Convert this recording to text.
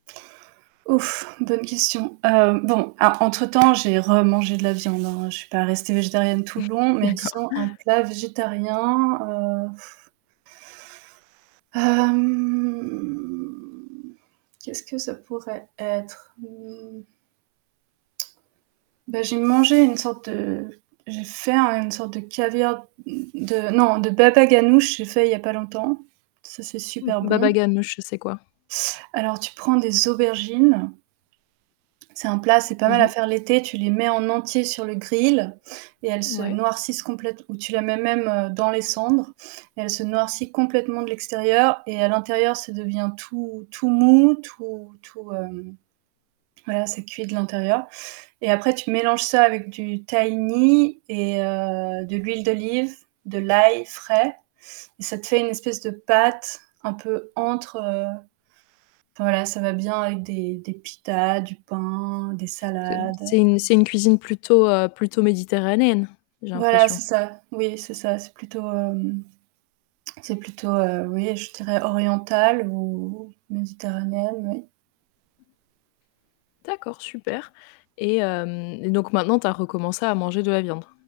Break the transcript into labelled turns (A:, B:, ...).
A: Ouf. Bonne question. Hem, bon, a entre temps, j'ai remangé de la viande, hein. Je suis pas restée végétarienne tout le long, mais
B: D'accord.
A: disons un plat végétarien, heu hem, qu'est-ce que ça pourrait être? Mmh. Bah, j'ai mangé une sorte de j'ai fait un une sorte de caviar de non, de babaganoush, j'ai fait il y a pas longtemps. Ça, c'est super
B: B
A: bon.
B: babaganoush, c'est quoi?
A: Alors tu prends des aubergines c'est un plat, c'est pas
B: Mmh
A: mal à
B: mh.
A: faire l'été. Tu les mets en entier sur le grill et elles se
B: Ouais.
A: noircissent complète ou tu la mets même, heu, dans les cendres, elle se noircit complètement de l'extérieur et à l'intérieur ça devient tout tout mou, tout tout, hem, voilà, c'est cuit de l'intérieur et après tu mélanges ça avec du tahini et heu, de l'huile d'olive, de l'ail frais et ça te fait une espèce de pâte un peu entre, heu, enfin voilà ça va bien avec des des pitas, du pain, des
B: C'est un
A: salades.
B: c'est une c'est une cuisine plutôt, heu, plutôt méditerranéenne, j'ai
A: Voilà
B: l'impression.
A: c'est ça. Oui, c'est ça, c'est plutôt, hem, c'est plutôt, heu, oui, je dirais orientale ou méditerranéenne, oui.
B: D'accord super et hem et donc maintenant tu as recommencé à manger de la viande.